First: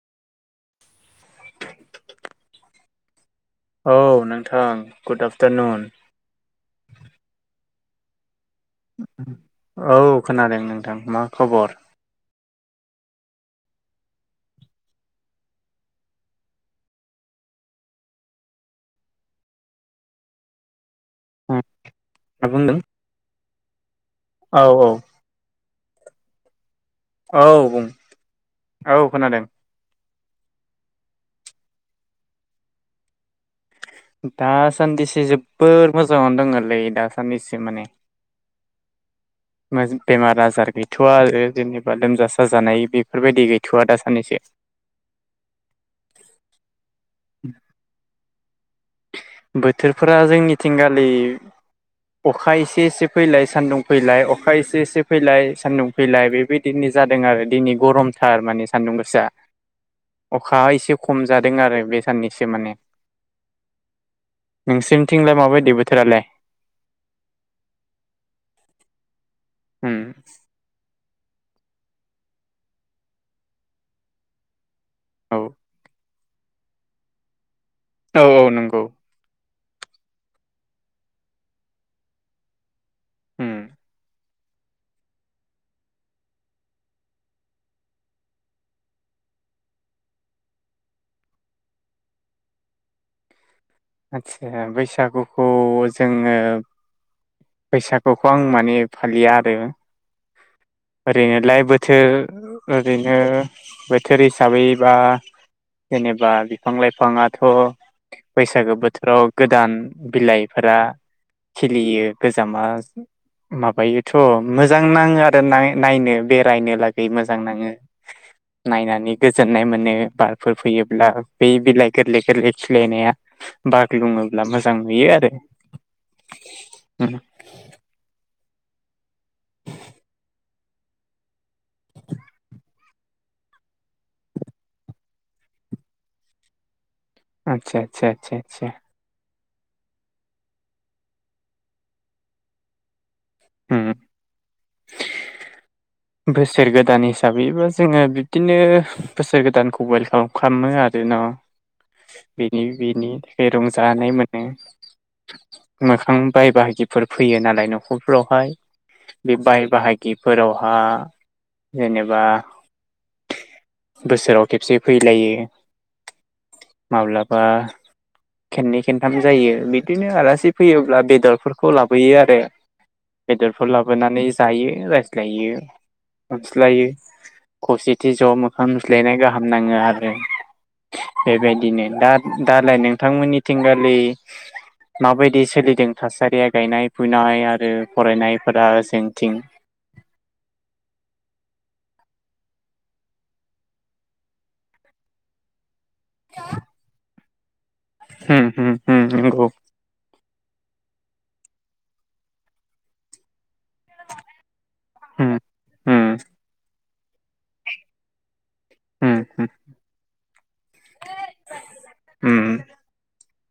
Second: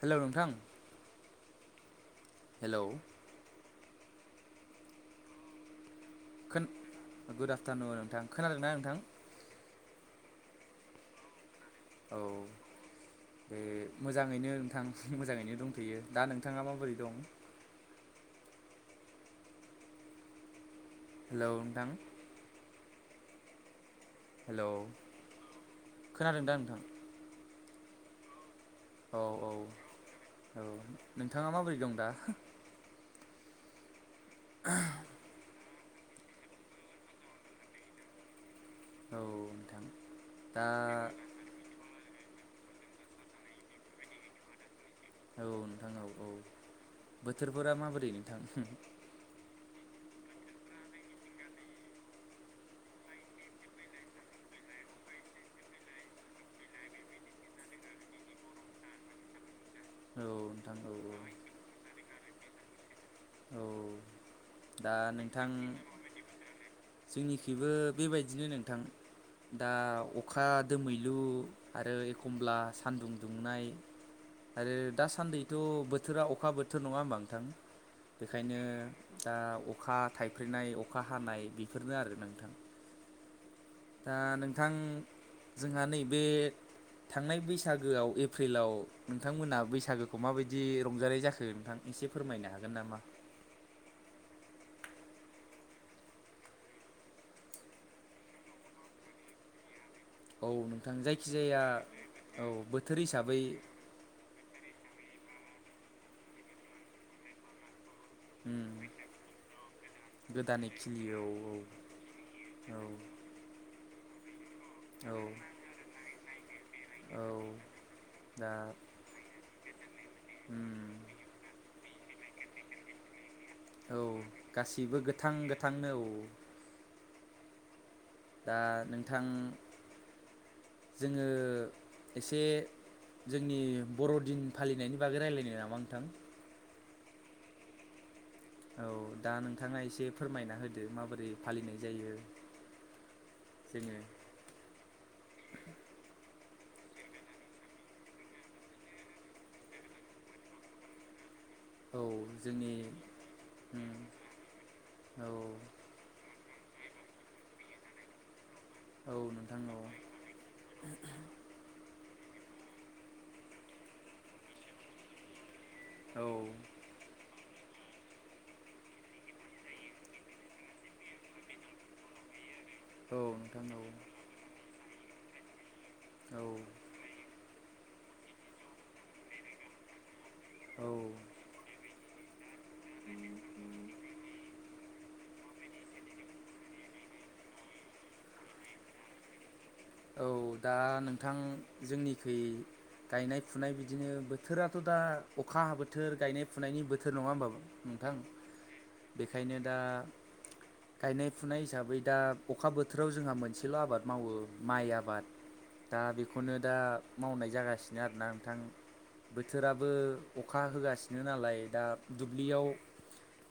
Hello नोंथां। Hello. औ नोंथां गुड आफटारनुन। खोन गुड आफ्टारनुन नोंथां। खोनादोंना नोंथां औ। खोनादों नोंथां मा खबर? औ बे मोजांङैनो नोंथां मोजांङैनो दंथ'यो दा नोंथांङा माबोरै दं? हेलौ नोंथां मा बुंदों? औ हेलौ। औ खोनादों दा नोंथां? औ बुं। औ औ। औ नोंथांङा माबोरै दं दा? दासान्दिसे जोब जोबोर मोजांङावनो दंङलै दासान्नैसो माने। औ नोंथां [unintelligible] बेमार दा आजार गैथ'वा आरो जेनेबा लोमजा जाजानाय बेफोरबायदि गैथ'वआ दासान्नैसो। औ नोंथां औ औ बोथोरफोरा माबोरै नोंथां? बोथोरफोरा जोंनिथिंगालि अखा एसे एसे फैलाय सान्दुं फैलाय अखा एसे एसे फैलाय सान्दुं फैलाय बेबायदिनो जादों आरो दिनै गरमथार माने सान्दुं गोसा। औ अखा नोंथां औ एसे औ खम जादों आरो बे साननैसो माने औ दा नोंसिनिथिंलाय माबायदि बोथोरालाय? जोंनिखैबो बेबायदिनो नोंथां दा उम अखा दो मैलु आरो एखमब्ला सान्दुं दुंनाय आरो औ दासान्दिथ' बोथोरा अ अखा बोथोर नङा होनबा नोंथां? औ औ बेखायनो नंगौ दा अखा थाइफ्रिनाय अखा हानाय बि फोरनो आरो नोंथां उम ओ नोंथां जोंहा नैबे थांनाय बैसागोआव एप्रिलाव नोंथांमोनहा बैसागोखौ माबायदि रंजानाय जाखो नोंथां एसे फोरमायनो हागोन नामा? बैसागुखौ जोङो बैसागुखौ आं माने फालिया आरो औ नोंथां जायखिजाया ओरैनोलाय बोथोर औ बोथोर ओरैनो हिसाबै बोथोर हिसाबै बा जेनेबा बिफां लाइफाङाथ' उम बैसागो बोथोराव गोदान गोदानै बिलाइफोरा खिलियो औ खिलियो गोजामा औ माबायो थ' मोजां औ आरो नायनो बेरायनो लागै औ मोजां नाङो दा नायनानै गोजोननाय मोनो बारफोर उम फैयोब्ला बे बिलाइ गोरलै गोरलै खिलिनाया औ बारग्लुङोब्ला मोजां गासिबो नुयो आरो गोथां गोथांनो औ उम। दा नोंथां। जोङो एसे जोंनि बर'दिन फालिनायनि बागै रायलायनो नामा नोंथां? आतसा आसा आसा औ दा नोंथाङा एसे फोरमायना होदो माबोरै फालिनाय जायो। जोङो [inaudible] उम बोसोर गोदान हिसाबैबो जोङो बिब्दिनो बोसोर गोदानखौ वेलकाम खालामो आरो न' औ बेनि जोंनि बेनि थाखाय उम रंजानाय मोनो औ मोखां बाय बाहा गिफोर फैयो नालाय न'खरफ्रावहाय औ बे नोंथां बाय औ बाहागिफोराव आ उम एबा बोसोराव खेबसे फैलायो। औ माबलाबा खेननै खेन्थाम जायो बिदिनो आलासि फैयोब्ला बेदरफोरखौ लाबोयो आरो औ नोंथां बेदरफोर औ लाबोनानै जायो रा गायो औ [inaudible] खौसेथि ज' मोखां नुज्लायनाय गाहाम नाङो आरो औ बेबायदिनो दा दालाय नोंथांमोननिथिंगालि माबायदि सोलिदों थासारिया गायनाय फुनाय आरो फरायनायफोरा जोंथिं औ दा नोंथां जोंनिखै गायनाय फुनाय बिदिनो बोथोराथ' दा अखा हाबो थोर गानाय फुनायनि बोथोर नङा होमबा नोंथां होम होम होम नंगौ बेखायनो दा गायनाय फुनाय हिसाबै दा अखा बोथोराव जोंहा मोनसेल' आबाद मावो। माइ आबाद होम दा होम बेखौनो दा मावनाय जागासिनो आरो ना नोंथां होम बोथोराबो अखा होगासिनो नालाय दा होम दुब्लियाव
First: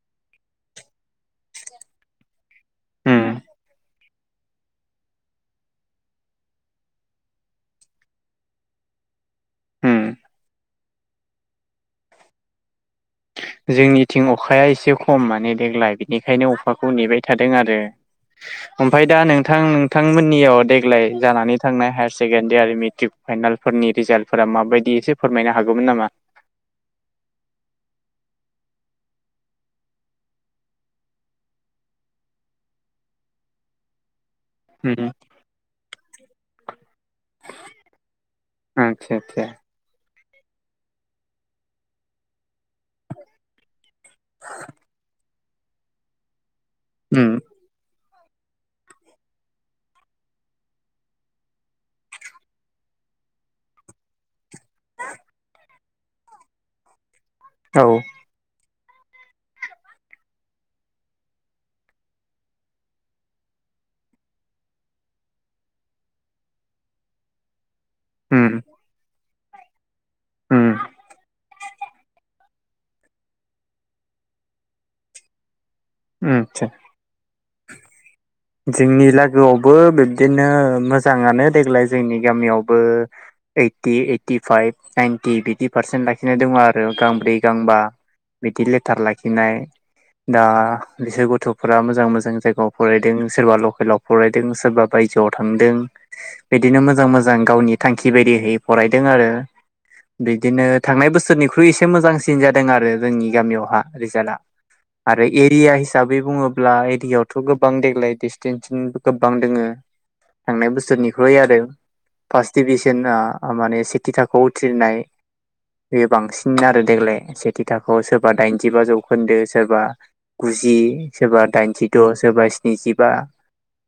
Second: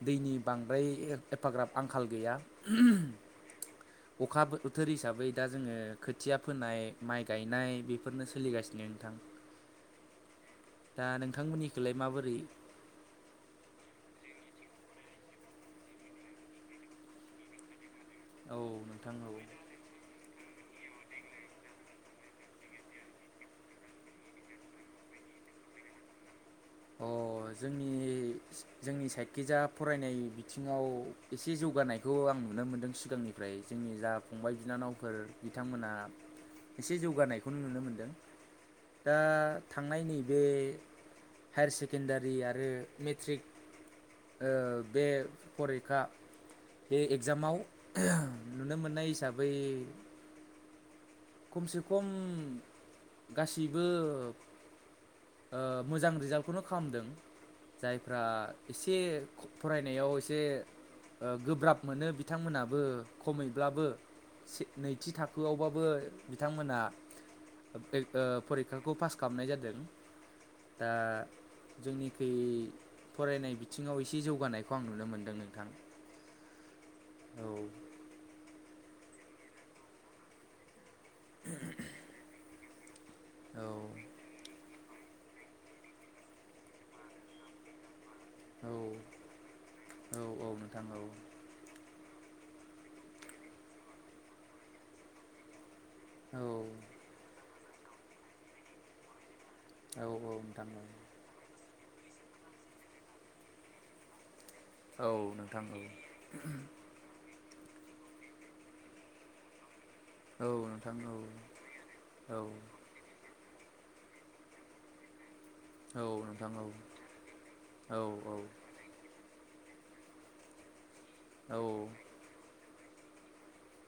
दैनि बांद्राय एफाग्राब आंखाल गैया। होम [inaudible] अखा बोथोर हिसाबै दा जोङो फोनाय माइ गायनाय बेफोरनो सोलिगासिनो नोंथां होम दा नों नोंथांमोननिखैलाय माबोरै जोंनिथिं अखाया एसे खम माने देग्लाय बिनिखायनो अखाखौ नेबाय थादों आरो औ ओमफाय दा औ नोंथां नोंथांमोननियाव देग्लाय जानानै थांनाय हायार सेकेणडारि आरो मेट्रिक फाइनालफोरनि रिजाल्टफोरा माबायदि एसे फोरमायनो हागौमोन नामा? अ जोंनि जोंनि साइदखि जा फरायनाय बिथिङाव एसे जौगानायखौ आं नुनो मोनदों सिगांनिफ्राय जोंनि जा फंबाय बिनानावफोर बिथांमोना एसे जौगानायखौनो नुनो मोनदों दा आतसा आतसा थांनाय नैे बे हायार सेकेण्डारि आरो मेट्रिक ओ बे फरिखा बे उम एग्जामाव नुनो मोननाय हिसाबै खमसे खम गासैबो ओ मोजां रिजाल्टखौनो खालामदों। औ जायफ्रा एसे फरायनायाव एसे गोब्राब मोनो बिथांमोनाबो खमैब्लाबो नैथि थाखोआवबाबो बिथांमोना उम फरिखाखौ पास खामनाय जादों। उम दा जोंनिखै फरायनाय बिथिङाव एसे जौगानायखौ आं नुनो मोनदों नोंथां। उम सा औ जोंनि लागोआवबो बिब्दिनो मोज जाङानो देग्लाय जोंनि गामियावबो औ ओयथि ओयथि फायब नाइनटि बिदि पारसेन्ट लाखिनाय दङ आरो गांब्रै गांबा बिदि औ लेथार लाखिनाय दा औ नोंथां औ बिसोर गथ'फोरा मोजां मोजां जाय फ्राव फरायदों। सोरबा लकेलाव फरायदों सोरबा बायजोआव थांदों। औ बिदिनो मोजां मोजां गावनि थांखि बायदिहै फरायदों आरो। औ बिदिनो नोंथां थांनाय बोसोरनिख्रुय से मोजांसिन जादों आरो जोंनि गामियावहा रिजाल्टआ औ आरो नोंथां औ नोंथां एरिया औ हिसाबै बुङोब्ला एरियायावथ' थ' गोबां देग्लाय डिसटेन्टथिंबो गोबां दोङो। थांनाय बोसोरनिख्रुय आरो औ फास दिबिसोना ओ माने सेथि थाखोआव उथ्रिनाय औ बेयो नोंथां बांसिन औ आरो देग्लाय सेथि औ थाखोआव सोरबा दाइनजिबा जौखोन्दो सोरबा गुजि सोरबा औ दाइनजिद' सोरबा स्निजि बा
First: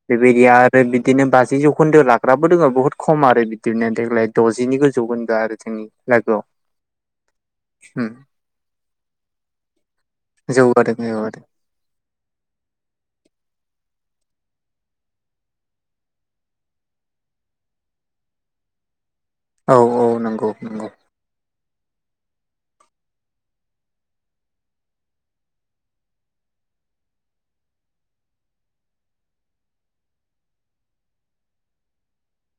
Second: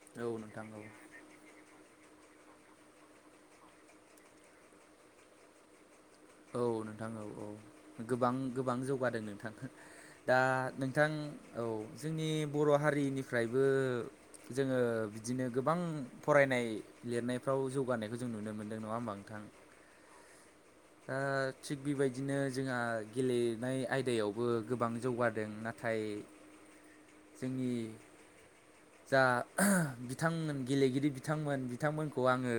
बे औ बायदि नोंथां आरो औ बिदिनो बाजि जौ खुन्दो लाग्राबो दोङो बुहुत खम आरो बिबदिनो देग्लाय द'जिनि गोजौखोन्दो आरो जोंनि लागोआव औ नोंथां औ औ नों उम गोबां गोबां जौगादों नोंथां। दा जौगादों नोंथां जौगादों औ जोंनि बर' हारिनिफ्रायबो ओ जोङो बिदिनो गोबां फरायनाय लिरनायफ्राव जौगानायखौ जों नुनो मोनदों नङा होमबा? औ औ नंगौ नंगौ। ओ थिग बेबायदिनो जोंहा गेलेनाय आयदायावबो गोबां जौगादों नाथाय जोंनि जा बिथांमोन गेलेगिरि बिथांमोन बिथांमोनखौ आङो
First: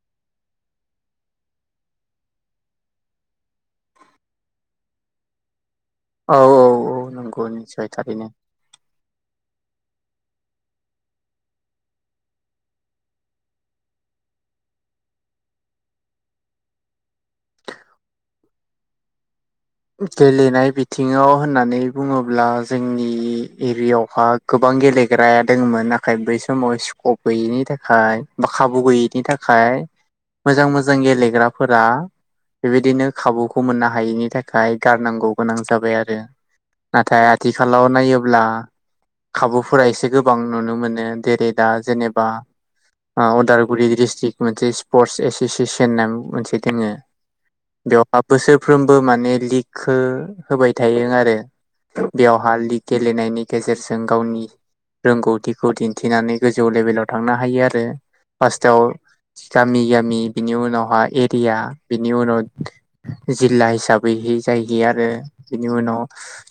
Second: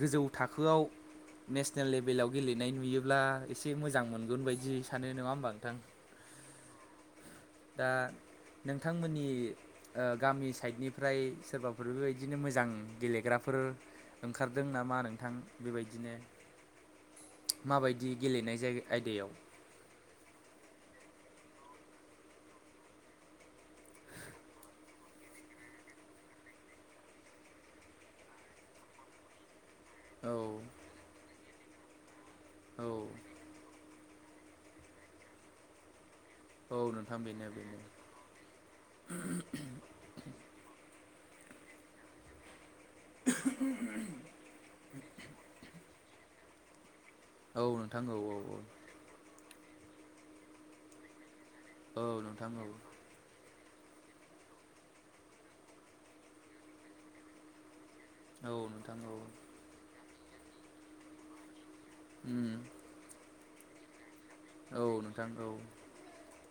गोजौ थाखोआव नेसनेल लेभेलाव गेलेनाय नुयोब्ला एसे मोजां मोनगोन बायदि सानो नङा होमबा नोंथां। औ औ औ नंगौ निसय दा थारैनो। नोंथांमोननि ओ गामि सायदनिफ्राय सोरबाफोर बेबायदिनो मोजां गेलेग्राफोर ओंखारदों नामा नोंथां? बेबायदिनो माबायदि गेलेनाय जाय आयदायाव गेलेनाय बिथिङाव होननानै बुङोब्ला जोंनि एरियावहा गोबां गेलेग्राया दोंमोन नाथाय बै समाव स्कप गैयैनि थाखाय बा खाबु गैयैनि थाखाय औ मोजां मोजां गेलेग्राफोरा औ बेबायदिनो खाबुखौ मोननो हायिनि थाखाय खाय गारनांगौ गोनां जाबाय आरो औ नोंथां नाथाय बेनो बेनो आथिखालाव नायोब्ला खाबुफोरा एसे गोबां नुनो मोनो। जेरै दा जेनेबा औ अदालगुरि डिस्ट्रिक मोनसे स्पर्टस एस'सियेसन नाम मोनसे दोङो औ नोंथां औ बेवहाय औ बोसोरफ्रोमबो माने दिगखौ होबाय थायो आरो औ नोंथां बेवहाय औ गेलेनायनायनि गेजेरजों गावनि रोंगौथिखौ दिन्थिनानै गोजौ लेभेलाव थांनो हायो आरो औ फासथ आव नोंथां औ गामि गामि बिनि उनावहाय एरिया बिनि उनाव उम जिल्ला हिसाब बै जाहैयो औ आरो नोंथां औ बिनि उनाव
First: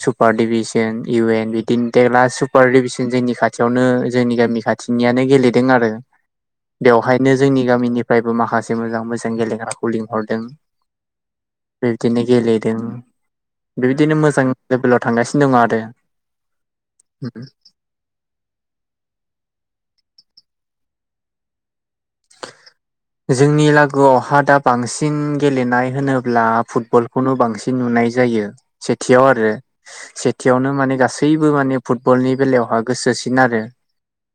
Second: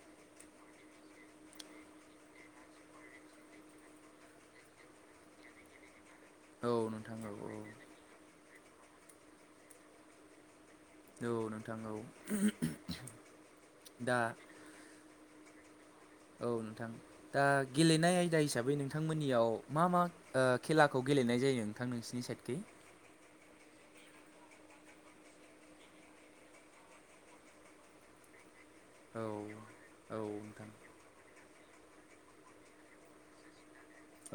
सु पार डिभिसन इउ एन बिदिनो देगला सुपार डिभिसन जोंनि खाथियावनो जोंनि गामि खाथिनियानो गेलेदों आरो औ नोंथां औ बेवहायनो औ जोंनि गामिनिफ्रायबो माखासे मोजां मोजां गेलेग्राखौ लिंहरदों औ नोंथां औ बेबायदिनो गेलेदों बेबायदिनो दा मोजां लेभेलाव थांगासि नो दङ आरोे। औ नोंथां ओ दा गेलेनाय आयदा हिसाबै नोंथांमोननियाव मा मा ओ खेलाखौ गेलेनाय जायो नोंथां नोंसिनि साइडखै? जोंनि लागोआवहा दा बांसिन गेलेनाय होनोब्ला फुटबलखौनो बांसिन नुनाय जायो। औ सेथियाव आरो औ नोंथां सेथियावनो माने गासैबो माने फुटबलनि बेलायावहा गोसोसिन आरो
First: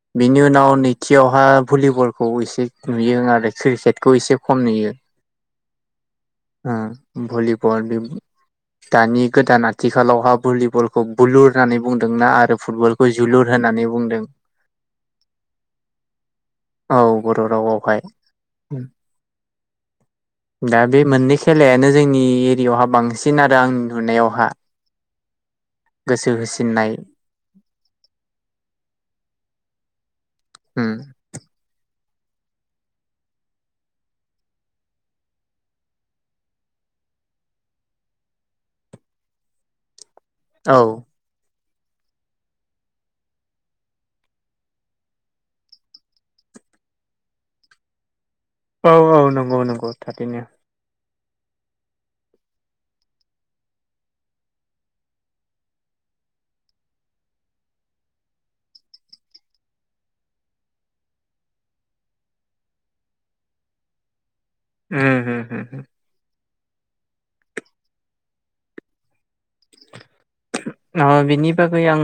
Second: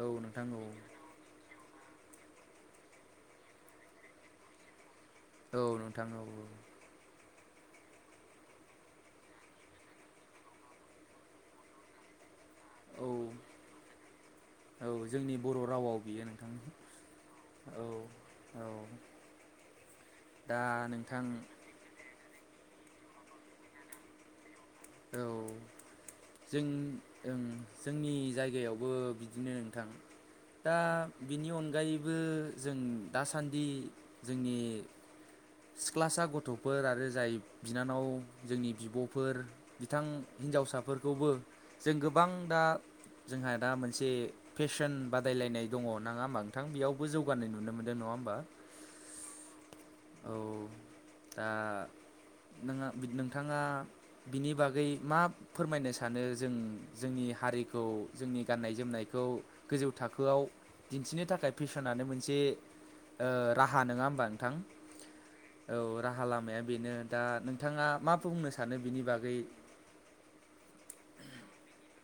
औ बिनि नोंथां औ उनाव नैथियावहा भलिबलखौ एसे नुयो आरो क्रिकेटखौ एसे खम नुयो। औ नोंथां औ औ ओ भलिबल दानि गोदान आथिखालावहा भलिबलखौ बुलुर होननानै बुंदोंना आरो औ फटबलखौ जुलुर होननानै बुंदों औ जोंनि बर' रावाव बियो नोंथां औ औ बर'आवहाय औ दा बे मोननै खेलायानो जोंनि एरियावहा बांसिन आरो आंनि नुनायावहा औ गोसो जों होसिननाय ओं जोंनि जायगायावबो बिदिनो नोंथां। दा उम बिनि अनगायै बो जों दासान्दि जोंनि सिख्लासा गथ'फोर आरो जाय बिनानाव जोंनि बिब'फोर बिथां औ हिन्जावसाफोरखौबो जों गोबां दा जोंहा दा मोनसे फेसन बादायलायनाय दङ नङा होमा नोंथां? बेयावबो जौगानाय नुनो मोनदों नङा होमबा? औ औ नंगौ नं गौ औ थारैनो। दा नोङा बि नोंथाङा बिनि बागै मा फोरमायनो सानो जों जोंनि हारिखौ जोंनि गाननाय जोमनायखौ गोजौ थाखोयाव दिन्थिनो थाखाय फेसनानो मोनसे ओ राहा नङा होमबा नोंथां? उम हो हो औ हो। राहा लामाया बेनो दा नोंथाङा मा बुंनो सानो बिनि बागै? बिनि बागै आं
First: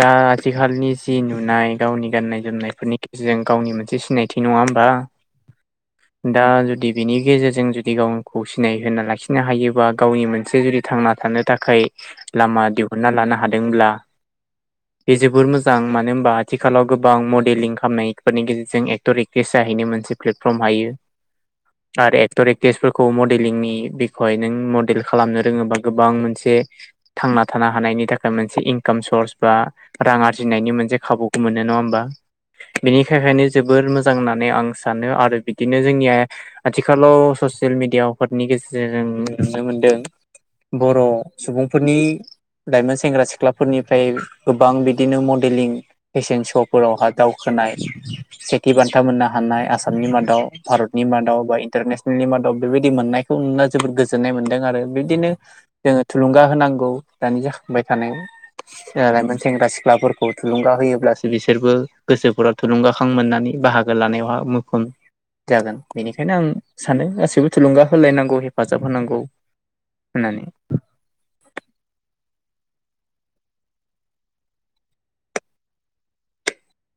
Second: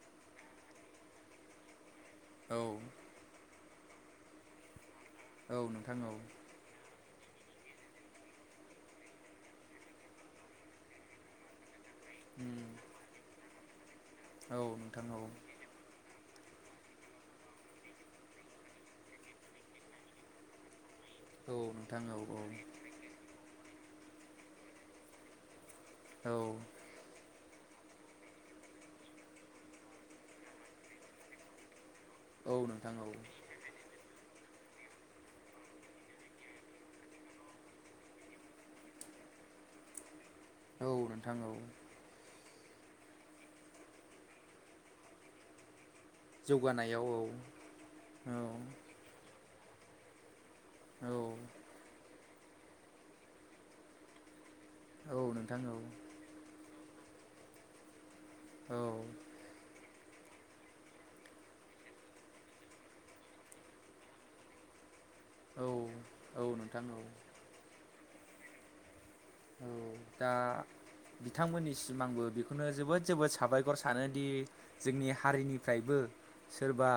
दा आथिखालनि जि नुनाय गावनि गाननाय औ जोमनायफोरनि गेजेरजों गावनि मोनसे सिनायथि नङा होनबा? औ नोंथां औ। बिनि गेजेरजों जुदि गावखौ सिनाय होना लाखिनो हायोबा गावनि मोनसे जुदि थांना थानो थाखाय लामा दिहुनना लानो हादोंब्ला औ नोंथां बे औ जोबोर मोजां। मानो होनबा आथिखालाव गोबां मडेलिं खालामनायफोरनि गेजेरजों एक्टर एक्ट्रिस जाहैनो मोनसे प्लेटफर्म हायो औ नोंथां आरो औ एक्ट'र एकट्रिसफोरखौ मडलिंनि बेखौहाय नों मडेल खालामनो रोङोबा गोबां औ मोनसे थांना थानो हानायनि थाखाय मोनसे इनकाम सर्स बा रां आरजिनायनि मोनसे खाबुखौ मोनो नङा होमबा? औ नोंथां बिनि औ थाखायनो जोबोर मोजां ना होननानै आं सानो आरो बिदिनो जोंनिया आथिखालाव ससियेल मिडियाफोरनि गेजेरजों नुनो मोनदों औ बर' नोंथां औ। सुबुंफोरनि लाइमोन सेंग्रा सिख्लाफोरनिफ्राय गोबां बिदिनो मडेलिं फेशन श' जौगानायाव फोरावहा औ दावखोनाय औ सेथि बान्था मोननो हानाय आसामनि मादाव भारतनि औ मादाव बा इन्टारनेसनेलनि मा दाव बेबायदि मोननायखौ नुना जोबोद गोजोननाय मोन दों आरो औ बिदिनो नोंथां औ जों थुलुंगा होनांगौ दानि जाखांबाय थानाय औ लायमोन सेंग्रा सिख्लाफोर खौ थुलुंगा होयोब्लासो बिसोरबो गोसोफोराव थुलुंगाखां मोननानै बाहागो लानायावहा मुखोम औ जागोन बेनिखायनो औ आं नोंथां औ सानो गासिबो थुलुंगा होलायनांगौ हेफाजाब होनांगौ औ दा होननानै बिथांमोननि सिम आंबो बेखौनो जोबोद जोबोद साबायखर सानोदि जोंनि हारिनिफ्रायबो सोरबा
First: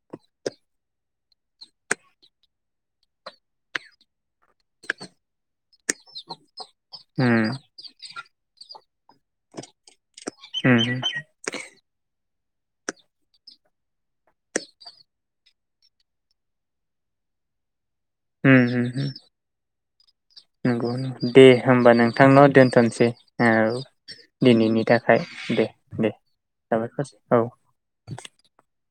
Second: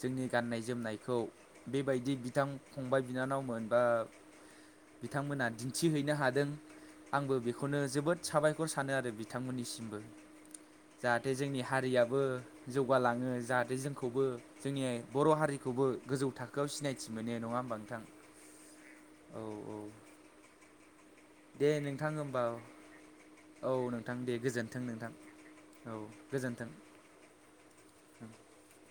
जोंनि गाननाय जोमनायखौ बेबायदि बिथां फंबाय बिनानावमोन बा बिथांमोना दिन्थिहैनो हादों आंबो उम बेखौनो जोबोद साबायखर सा थानो आरो बिथांमोननिसिमबो उम जाहाथे जोंनि हारिया बो जौगालाङो जाहाथे जोंखौबो जोंनि बर' हारिखौबो गोजौ थाखोआव सिनायथि मोनो नङा होमबा नोंथां? उम उम उम औ औ नंगौ दे होमबा नोंथां होमबा नोंथांनाव दोनथसै औ नोंथां दे गोजोन्थों दिनैनि नोंथां थाखाय दे औ दे गोजोन्थों साबायखरसै औ। [inaudible]